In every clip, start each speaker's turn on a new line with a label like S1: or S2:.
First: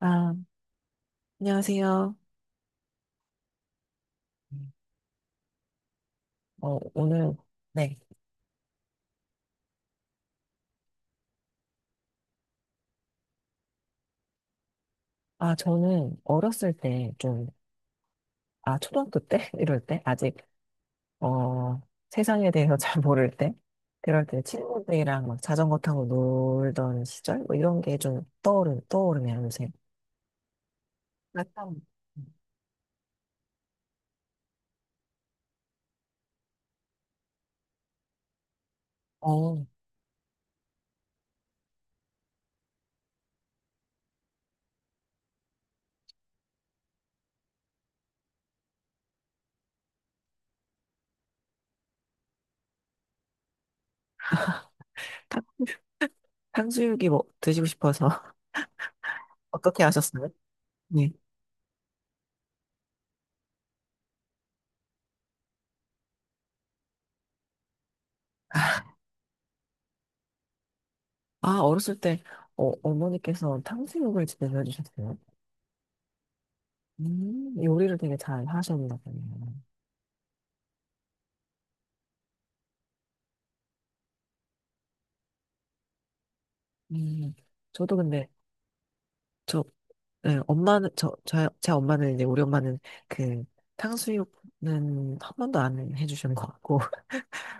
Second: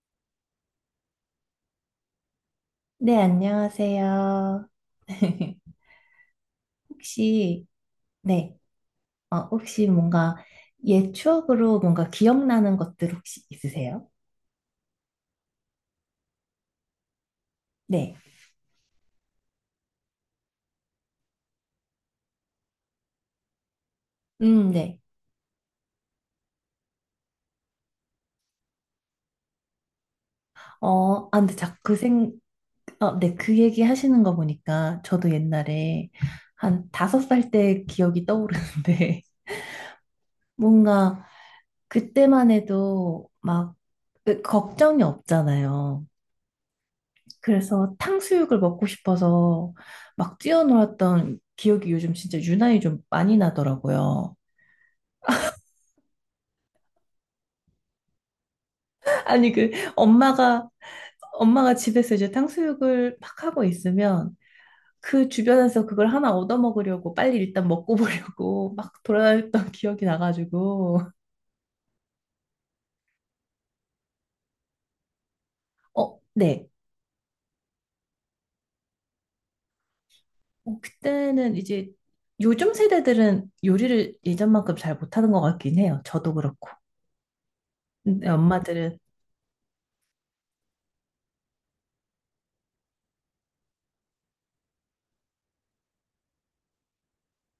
S1: 아, 안녕하세요.
S2: 네, 안녕하세요.
S1: 오늘,
S2: 혹시,
S1: 네.
S2: 네, 혹시 뭔가 옛 추억으로 뭔가 기억나는 것들 혹시 있으세요?
S1: 아, 저는 어렸을 때 좀,
S2: 네,
S1: 아, 초등학교 때? 이럴 때? 아직, 어, 세상에 대해서 잘 모를 때? 그럴 때
S2: 네.
S1: 친구들이랑 막 자전거 타고 놀던 시절? 뭐 이런 게 좀 떠오르네요, 요새. 아
S2: 근데
S1: 간
S2: 자꾸 네, 그 얘기 하시는 거 보니까 저도 옛날에 한 다섯 살 때 기억이 떠오르는데
S1: 어,
S2: 뭔가 그때만 해도 막 걱정이 없잖아요. 그래서 탕수육을 먹고 싶어서 막 뛰어놀았던 기억이 요즘 진짜 유난히 좀 많이 나더라고요.
S1: 탕, 탕수육이 뭐 드시고 싶어서
S2: 아니,
S1: 어떻게 하셨어요? 네.
S2: 엄마가 집에서 이제 탕수육을 막 하고 있으면 그 주변에서 그걸 하나 얻어먹으려고 빨리 일단 먹고 보려고 막 돌아다녔던 기억이 나가지고.
S1: 아, 어렸을 때, 어머니께서 탕수육을 집에서 해주셨어요.
S2: 네.
S1: 요리를 되게 잘 하셨나 보네요.
S2: 그때는 이제 요즘 세대들은 요리를 예전만큼 잘 못하는 것 같긴 해요. 저도 그렇고.
S1: 음, 저도 근데,
S2: 근데 엄마들은,
S1: 저, 예, 엄마는, 저, 저, 제 엄마는 이제, 우리 엄마는 그, 탕수육은 한 번도 안 해주신 것 같고,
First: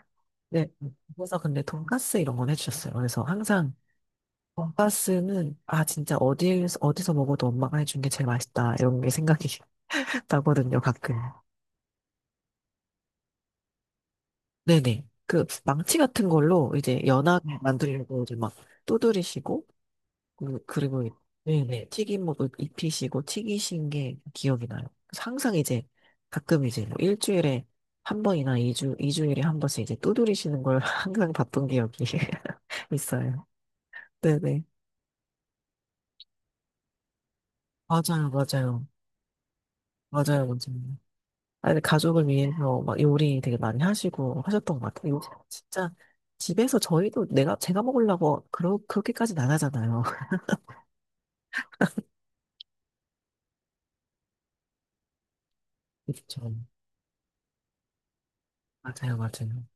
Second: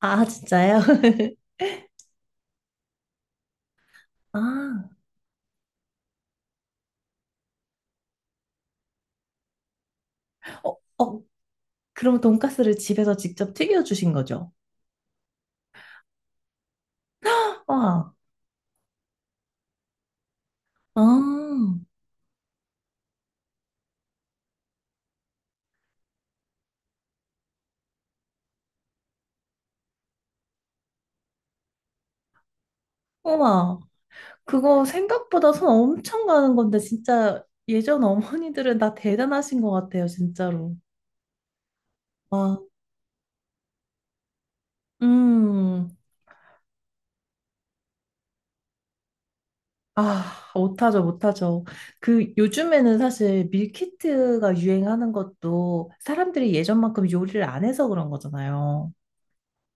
S2: 아,
S1: 네,
S2: 진짜요?
S1: 그래서 근데 돈가스 이런 건 해주셨어요. 그래서 항상
S2: 아,
S1: 돈가스는, 아, 진짜 어디서 먹어도 엄마가 해준 게 제일 맛있다, 이런 게 생각이
S2: 어,
S1: 나거든요, 가끔.
S2: 어, 그럼 돈가스를 집에서 직접 튀겨주신 거죠?
S1: 네네. 그, 망치 같은 걸로 이제 연하게
S2: 와,
S1: 만들려고 이제 막 두드리시고, 그리고
S2: 아,
S1: 네네 튀김옷 입히시고 튀기신 게 기억이 나요. 그래서 항상 이제 가끔 이제 뭐 일주일에 한 번이나 이주이주일에한 번씩 이제 두드리시는 걸 항상 봤던 기억이 있어요.
S2: 우와.
S1: 네네.
S2: 그거 생각보다 손 엄청 가는 건데, 진짜 예전
S1: 맞아요,
S2: 어머니들은
S1: 맞아요.
S2: 다 대단하신 것 같아요,
S1: 맞아요,
S2: 진짜로.
S1: 맞아요. 아니, 가족을
S2: 와,
S1: 위해서 막 요리 되게 많이 하시고 하셨던 것 같아요. 요새
S2: 음,
S1: 진짜 집에서 저희도 제가 먹으려고 그렇게까지는 안 하잖아요.
S2: 아, 못하죠, 못하죠. 그 요즘에는 사실 밀키트가 유행하는 것도 사람들이
S1: 그렇죠.
S2: 예전만큼 요리를 안 해서 그런 거잖아요.
S1: 맞아요, 맞아요.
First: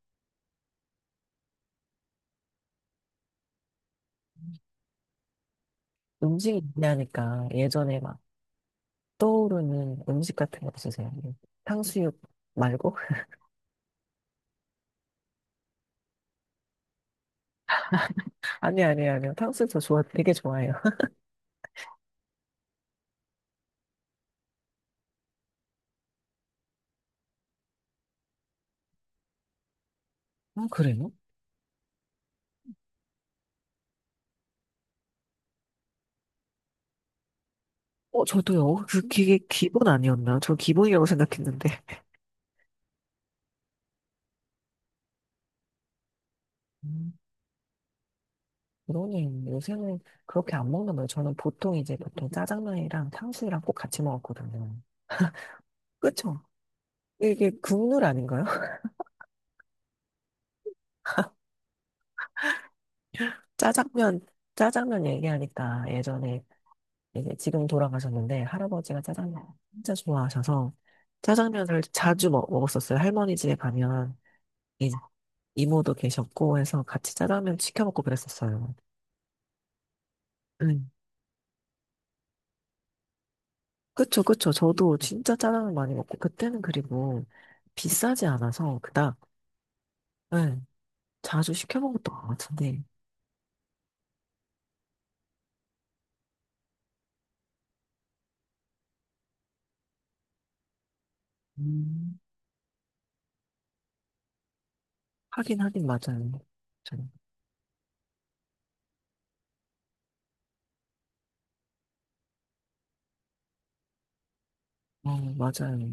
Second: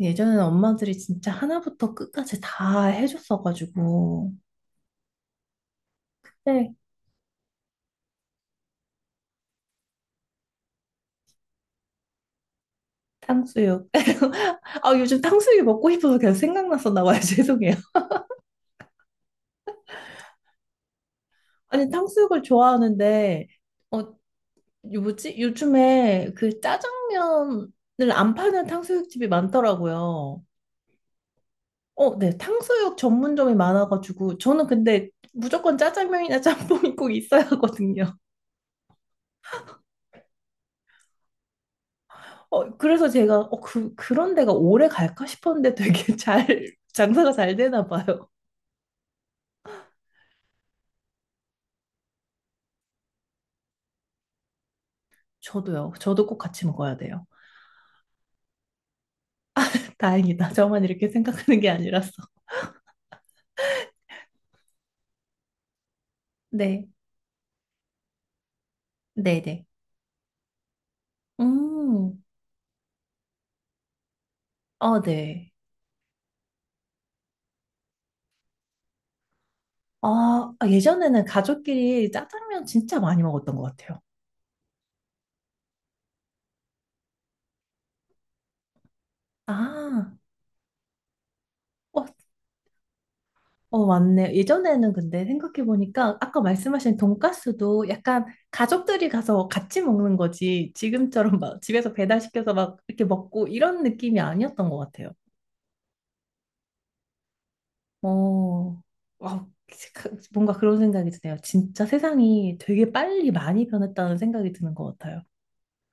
S2: 예전에는 엄마들이 진짜 하나부터 끝까지 다 해줬어가지고.
S1: 음식
S2: 네,
S1: 얘기하니까 예전에 막 떠오르는 음식 같은 거 없으세요? 탕수육 말고?
S2: 탕수육. 아, 요즘 탕수육이 먹고 싶어서 계속 생각났었나 봐요. 죄송해요.
S1: 아니, 아니, 아니요. 탕수육 저 좋아, 되게 좋아해요.
S2: 아니, 탕수육을 좋아하는데, 어, 요 뭐지? 요즘에 그 짜장면을 안 파는 탕수육집이 많더라고요.
S1: 아, 그래요?
S2: 어, 네. 탕수육 전문점이 많아가지고, 저는 근데 무조건 짜장면이나 짬뽕이 꼭 있어야 하거든요.
S1: 저도요. 그, 그게 기본 아니었나요? 저 기본이라고 생각했는데.
S2: 그래서 그런 데가 오래 갈까 싶었는데 되게 잘,
S1: 음,
S2: 장사가 잘 되나 봐요.
S1: 그러네. 요새는 그렇게 안 먹는 거예요. 저는 보통 이제 보통 짜장면이랑 탕수육이랑 꼭 같이 먹었거든요.
S2: 저도요. 저도 꼭
S1: 그쵸?
S2: 같이 먹어야 돼요.
S1: 이게 국룰 아닌가요?
S2: 다행이다. 저만 이렇게 생각하는 게 아니라서.
S1: 짜장면, 짜장면 얘기하니까 예전에
S2: 네.
S1: 이제 지금 돌아가셨는데 할아버지가 짜장면
S2: 네네.
S1: 진짜 좋아하셔서 짜장면을
S2: 음,
S1: 자주 먹었었어요. 할머니 집에 가면 이-
S2: 아, 네.
S1: 이모도 계셨고 해서 같이 짜장면 시켜 먹고 그랬었어요.
S2: 아, 아,
S1: 음.
S2: 예전에는 가족끼리 짜장면 진짜 많이 먹었던 것 같아요.
S1: 그쵸, 그쵸. 저도 진짜 짜장면 많이 먹고 그때는 그리고 비싸지 않아서 그닥
S2: 아,
S1: 네, 자주 시켜
S2: 어,
S1: 먹었던 것 같은데
S2: 맞네. 예전에는 근데 생각해보니까 아까 말씀하신 돈가스도 약간 가족들이 가서 같이 먹는 거지. 지금처럼 막 집에서
S1: 음.
S2: 배달시켜서 막 이렇게 먹고 이런 느낌이 아니었던 것 같아요.
S1: 하긴 하긴 맞아요. 저-
S2: 어, 와, 뭔가 그런 생각이 드네요. 진짜 세상이 되게 빨리 많이 변했다는 생각이 드는 것 같아요.
S1: 맞아요.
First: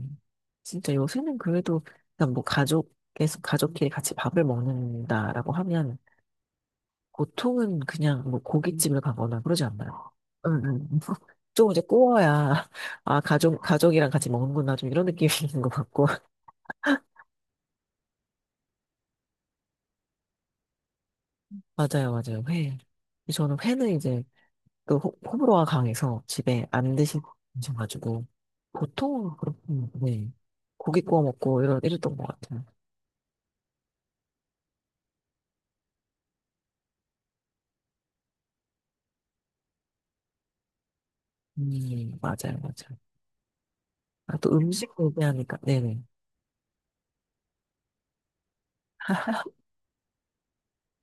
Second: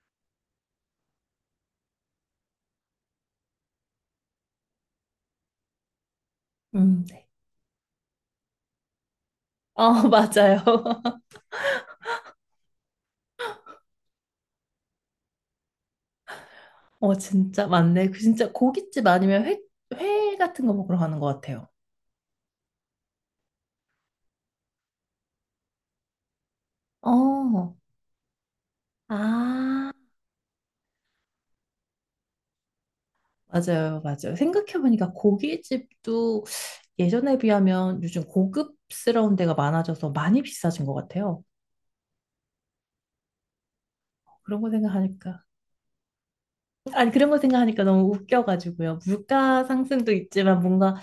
S1: 진짜 요새는 그래도 그냥 뭐 가족 계속 가족끼리 같이 밥을 먹는다라고 하면
S2: 네.
S1: 보통은 그냥 뭐 고깃집을 가거나 그러지
S2: 어,
S1: 않나요? 응,
S2: 맞아요.
S1: 응. 좀 이제 구워야, 아, 가족이랑 같이 먹는구나, 좀 이런 느낌이 있는 것 같고.
S2: 진짜 맞네. 그 진짜 고깃집 아니면 회, 회 같은 거 먹으러 가는 것 같아요.
S1: 맞아요, 맞아요. 회. 저는 회는 이제 그 호불호가 강해서 집에 안
S2: 어,
S1: 드셔가지고, 보통은 그렇군요.
S2: 아,
S1: 네. 고기 구워 먹고 이런, 이랬던 것 같아요.
S2: 맞아요, 맞아요. 생각해보니까 고깃집도 예전에 비하면 요즘 고급스러운 데가 많아져서 많이 비싸진 것 같아요.
S1: 맞아요, 맞아요. 아, 또
S2: 그런 거
S1: 음식
S2: 생각하니까.
S1: 얘기하니까, 네네.
S2: 아니, 그런 거 생각하니까 너무 웃겨가지고요. 물가 상승도 있지만 뭔가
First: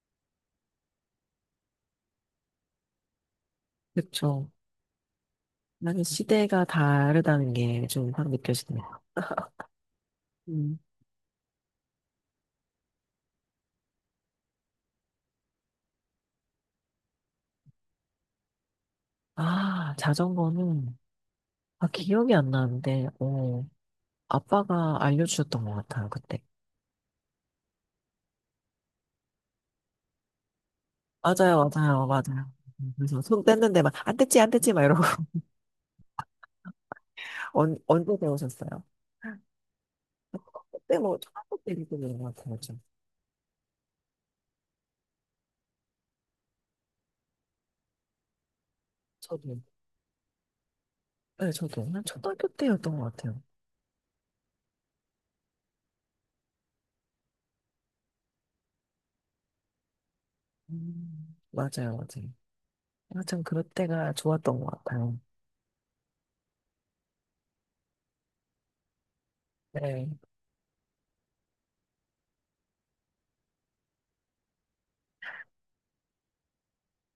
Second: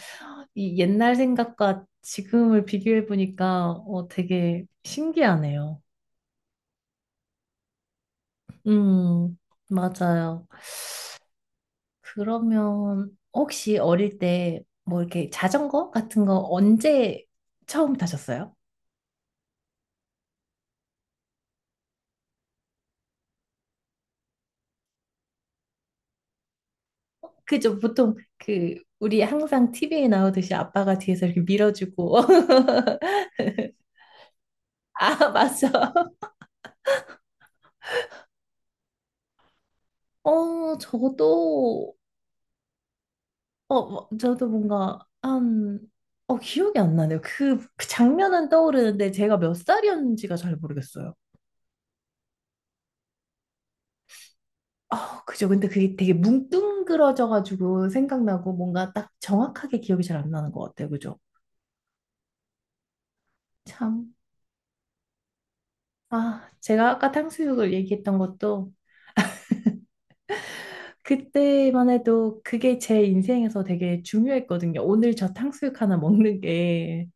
S2: 이 옛날 생각과 지금을 비교해보니까
S1: 그쵸.
S2: 되게 신기하네요.
S1: 나는 시대가 다르다는 게 좀 확 느껴지네요.
S2: 음, 맞아요. 그러면 혹시 어릴 때 뭐 이렇게 자전거 같은 거 언제 처음 타셨어요?
S1: 아, 자전거는, 아, 기억이 안 나는데, 아빠가 알려주셨던 것 같아요, 그때.
S2: 그죠? 보통 그 우리 항상 TV에 나오듯이 아빠가 뒤에서 이렇게
S1: 맞아요, 맞아요,
S2: 밀어주고
S1: 맞아요. 그래서 손 뗐는데 막, 안 뗐지, 안 뗐지, 막 이러고.
S2: 아 맞죠?
S1: 언제 배우셨어요?
S2: 어
S1: 그때 뭐, 초등학교 때
S2: 저도
S1: 배우는 것 같아요, 저.
S2: 저도 뭔가 한어 기억이 안 나네요. 그 장면은 떠오르는데 제가 몇
S1: 저도.
S2: 살이었는지가 잘 모르겠어요.
S1: 네, 저도. 한 초등학교 때였던 것 같아요.
S2: 아 그죠? 근데 그게 되게 뭉뚱그러져가지고 생각나고 뭔가 딱 정확하게 기억이 잘 안 나는 것 같아요. 그죠?
S1: 맞아요, 맞아요. 아, 참, 그럴 때가
S2: 참.
S1: 좋았던 것 같아요.
S2: 아, 제가 아까 탕수육을 얘기했던 것도
S1: 네.
S2: 그때만 해도 그게 제 인생에서 되게 중요했거든요. 오늘 저 탕수육 하나 먹는 게.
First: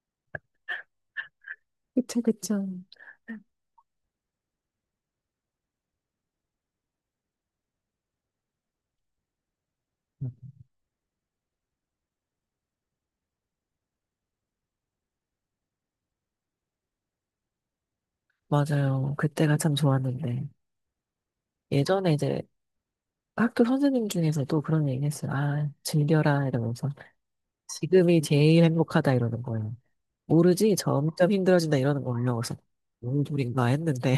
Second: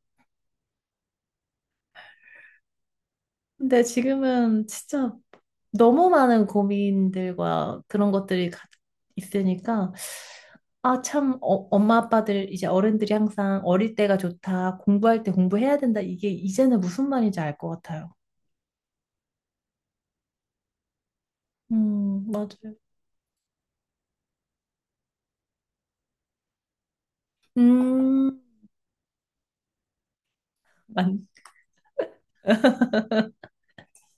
S1: 그쵸, 그쵸.
S2: 근데 지금은 진짜 너무 많은 고민들과 그런 것들이 있으니까 아, 참, 엄마 아빠들 이제 어른들이 항상 어릴 때가 좋다, 공부할 때 공부해야 된다. 이게 이제는 무슨 말인지 알 것 같아요.
S1: 맞아요. 그때가 참 좋았는데. 예전에 이제
S2: 맞아요.
S1: 학교 선생님 중에서도 그런 얘기 했어요. 아, 즐겨라 이러면서 지금이
S2: 음,
S1: 제일 행복하다 이러는 거예요. 모르지
S2: 만,
S1: 점점 힘들어진다 이러는 거예요. 그래서 뭔 소린가 했는데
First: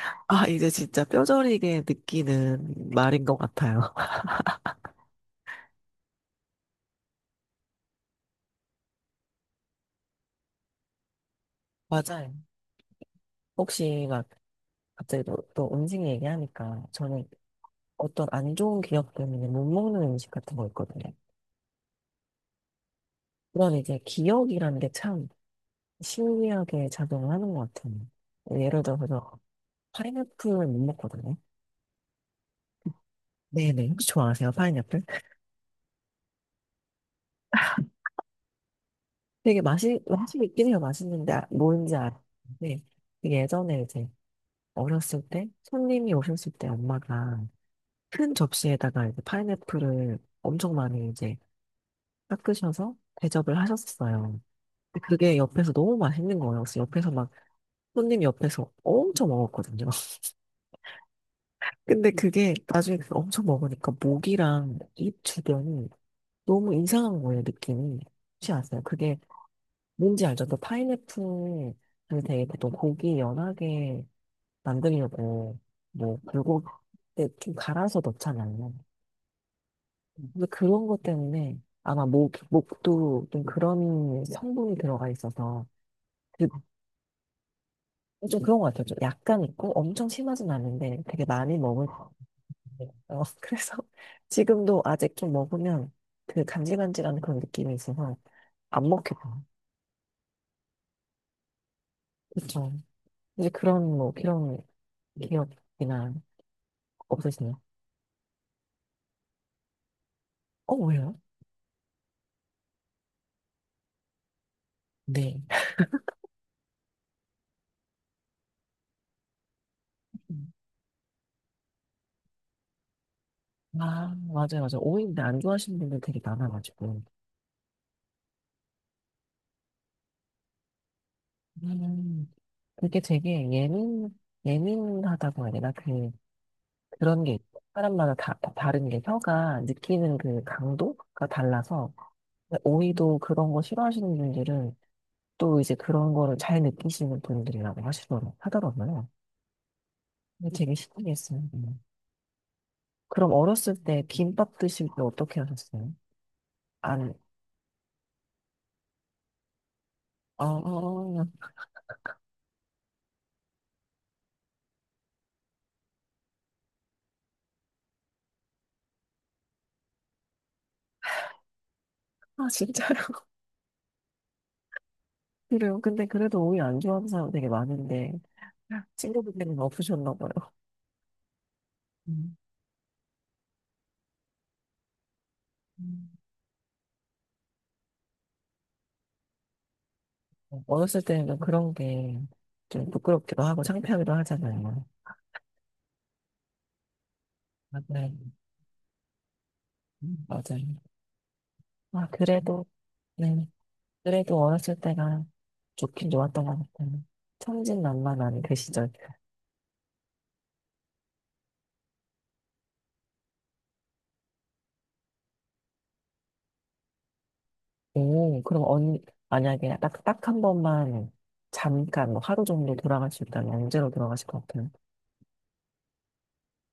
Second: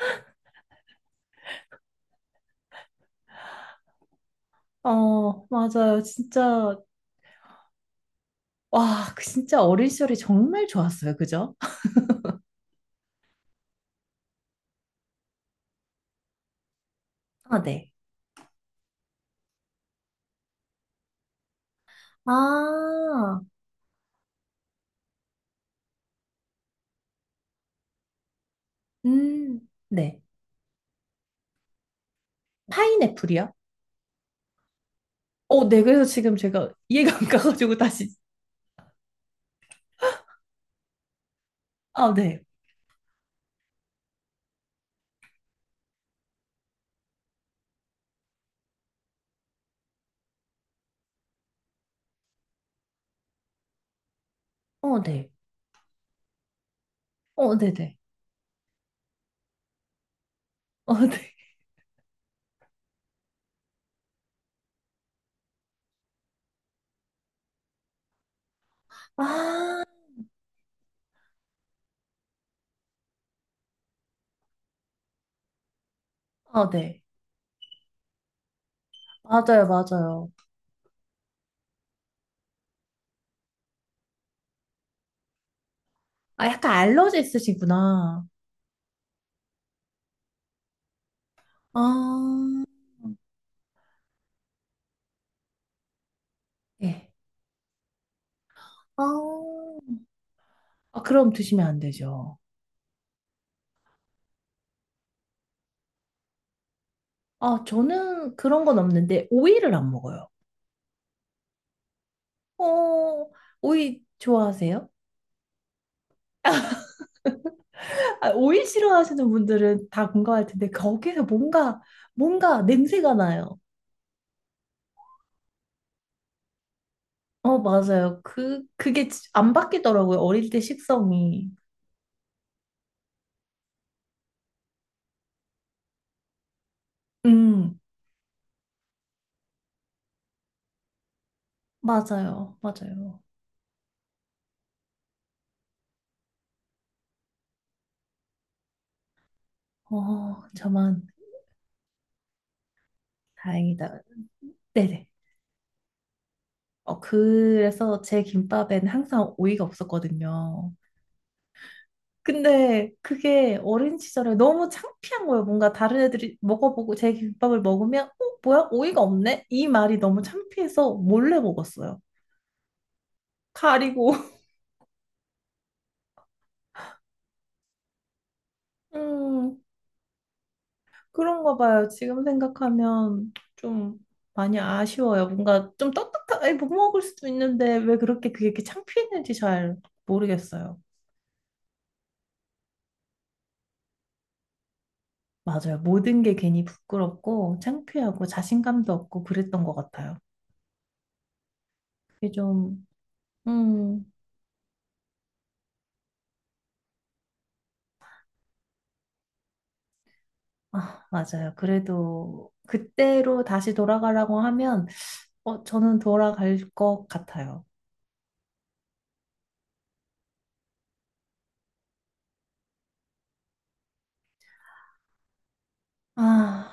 S1: 아, 이제 진짜 뼈저리게 느끼는 말인 것 같아요.
S2: 맞아요. 진짜 와, 그 진짜 어린 시절이 정말 좋았어요. 그죠?
S1: 맞아요. 혹시 막 갑자기 또, 또 음식 얘기하니까 저는
S2: 아, 네.
S1: 어떤 안 좋은 기억 때문에 못 먹는 음식 같은 거 있거든요.
S2: 아,
S1: 그런 이제 기억이라는 게 참 신기하게 작용을 하는 것 같아요. 예를 들어서 저
S2: 음, 네.
S1: 파인애플을 못 먹거든요.
S2: 파인애플이요?
S1: 네네. 혹시 좋아하세요? 파인애플?
S2: 어, 네. 그래서 지금 제가 이해가 안 가가지고 다시.
S1: 되게 맛이 있긴 해요. 맛있는데, 뭔지
S2: 아, 네.
S1: 아는데, 되게 예전에 이제 어렸을 때, 손님이 오셨을 때 엄마가 큰 접시에다가 이제 파인애플을 엄청 많이 이제 깎으셔서 대접을 하셨어요.
S2: 어,
S1: 근데
S2: 네.
S1: 그게 옆에서 너무 맛있는 거예요. 그래서 옆에서 막,
S2: 어, 네네.
S1: 손님 옆에서 엄청 먹었거든요.
S2: 어, 네.
S1: 근데 그게 나중에 그거 엄청 먹으니까 목이랑 입 주변이 너무 이상한 거예요, 느낌이. 혹시 아세요? 그게
S2: 아,
S1: 뭔지 알죠? 또 파인애플을 되게 보통 고기 연하게 만들려고 뭐 불고기
S2: 아, 네.
S1: 때좀 갈아서 넣잖아요.
S2: 맞아요, 맞아요.
S1: 근데 그런 것 때문에 아마 목도 좀 그런 성분이 들어가 있어서
S2: 아,
S1: 그-
S2: 약간 알러지 있으시구나.
S1: 좀 그런 것 같아요. 좀 약간 있고 엄청 심하진 않은데 되게 많이 먹을 것
S2: 아,
S1: 같아요. 어, 그래서 지금도 아직 좀 먹으면 그
S2: 네.
S1: 간질간질한 그런 느낌이 있어서 안 먹겠다.
S2: 아, 아, 그럼 드시면 안 되죠.
S1: 그렇죠. 이제 그런 뭐 그런 기억이나 없으시나요?
S2: 아, 저는 그런 건 없는데, 오이를 안 먹어요.
S1: 어, 왜요?
S2: 어, 오이 좋아하세요?
S1: 네.
S2: 아, 오이 싫어하시는 분들은 다 공감할
S1: 음.
S2: 텐데 거기서 뭔가 냄새가 나요.
S1: 아, 맞아요, 맞아요. 오이인데 안 좋아하시는 분들 되게 많아가지고.
S2: 어, 맞아요. 그게 안 바뀌더라고요. 어릴 때 식성이.
S1: 음, 그게 되게 예민하다고 해야 되나? 그, 그런 게 있고.
S2: 음,
S1: 사람마다 다 다른 게 혀가 느끼는 그 강도가 달라서.
S2: 맞아요.
S1: 오이도
S2: 맞아요.
S1: 그런 거 싫어하시는 분들은 또 이제 그런 거를 잘 느끼시는 분들이라고 하시더라고요. 하더라고요.
S2: 어,
S1: 근데 되게
S2: 저만
S1: 신기했어요. 음. 그럼 어렸을 때
S2: 다행이다.
S1: 김밥 드실 때
S2: 네네.
S1: 어떻게 하셨어요?
S2: 어,
S1: 안,
S2: 그래서 제 김밥엔 항상 오이가 없었거든요.
S1: 어,
S2: 근데 그게 어린 시절에 너무 창피한 거예요. 뭔가 다른 애들이 먹어보고 제 김밥을 먹으면 어, 뭐야? 오이가 없네? 이 말이 너무 창피해서 몰래 먹었어요.
S1: 아, 진짜요?
S2: 가리고.
S1: 그래요. 근데 그래도 오이 안 좋아하는 사람 되게 많은데, 친구분들은
S2: 음,
S1: 없으셨나 봐요.
S2: 그런가 봐요. 지금
S1: 음,
S2: 생각하면 좀 많이 아쉬워요. 뭔가 좀
S1: 음.
S2: 떳떳하게 못 먹을 수도 있는데 왜 그렇게 그게 이렇게 창피했는지 잘 모르겠어요.
S1: 어렸을 때는 그런 게 좀 부끄럽기도 하고 창피하기도 하잖아요.
S2: 맞아요. 모든 게 괜히 부끄럽고
S1: 네, 맞아요.
S2: 창피하고 자신감도 없고 그랬던 것 같아요.
S1: 맞아요. 아,
S2: 이게
S1: 그래도,
S2: 좀,
S1: 네.
S2: 음,
S1: 그래도 어렸을 때가 좋긴 좋았던 것 같아요. 천진난만한 그 시절.
S2: 아, 맞아요. 그래도 그때로 다시 돌아가라고 하면 어, 저는 돌아갈 것 같아요.
S1: 오, 그럼 만약에 딱, 딱 한 번만 잠깐, 뭐 하루 정도 돌아갈 수 있다면 언제로 돌아가실 것 같아요?
S2: 아,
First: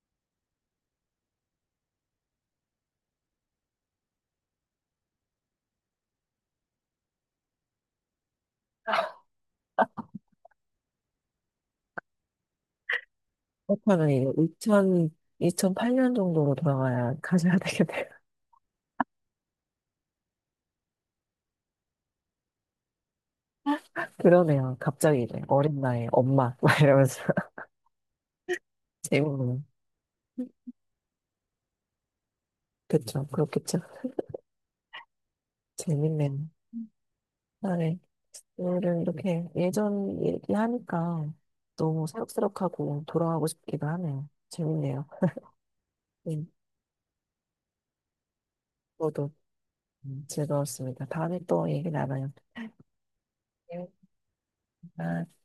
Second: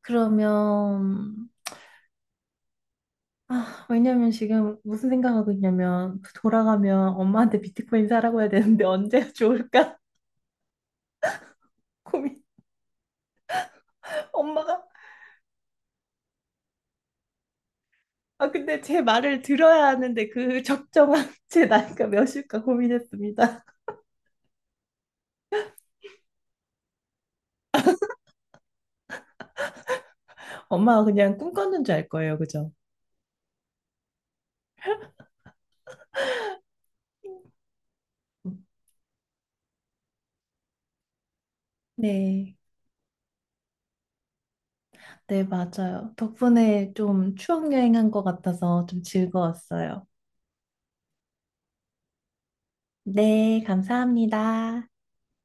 S2: 그러면 아, 왜냐면 지금 무슨 생각하고 있냐면 그 돌아가면 엄마한테 비트코인 사라고 해야 되는데 언제 좋을까? 고민.
S1: 그렇다면 이거 2
S2: 엄마가
S1: 0 0 2 0 8년 정도로 돌아가야 가셔야 되겠네요.
S2: 아 근데 제 말을 들어야 하는데 그 적정한 제 나이가 몇일까 고민했습니다.
S1: 그러네요. 갑자기 이제 어린 나이에 엄마, 막 이러면서. 재밌네요.
S2: 엄마가 그냥 꿈꿨는 줄 알 거예요, 그죠?
S1: 그쵸. 그렇겠죠. 재밌네요. 아, 네. 오늘은 이렇게 예전 얘기하니까 너무
S2: 네.
S1: 새록새록하고 돌아가고 싶기도 하네요. 재밌네요.
S2: 네, 맞아요.
S1: 네.
S2: 덕분에 좀 추억 여행한 것 같아서 좀
S1: 저도
S2: 즐거웠어요.
S1: 즐거웠습니다. 다음에 또 얘기 나눠요.
S2: 네,
S1: 네.
S2: 감사합니다.
S1: 아.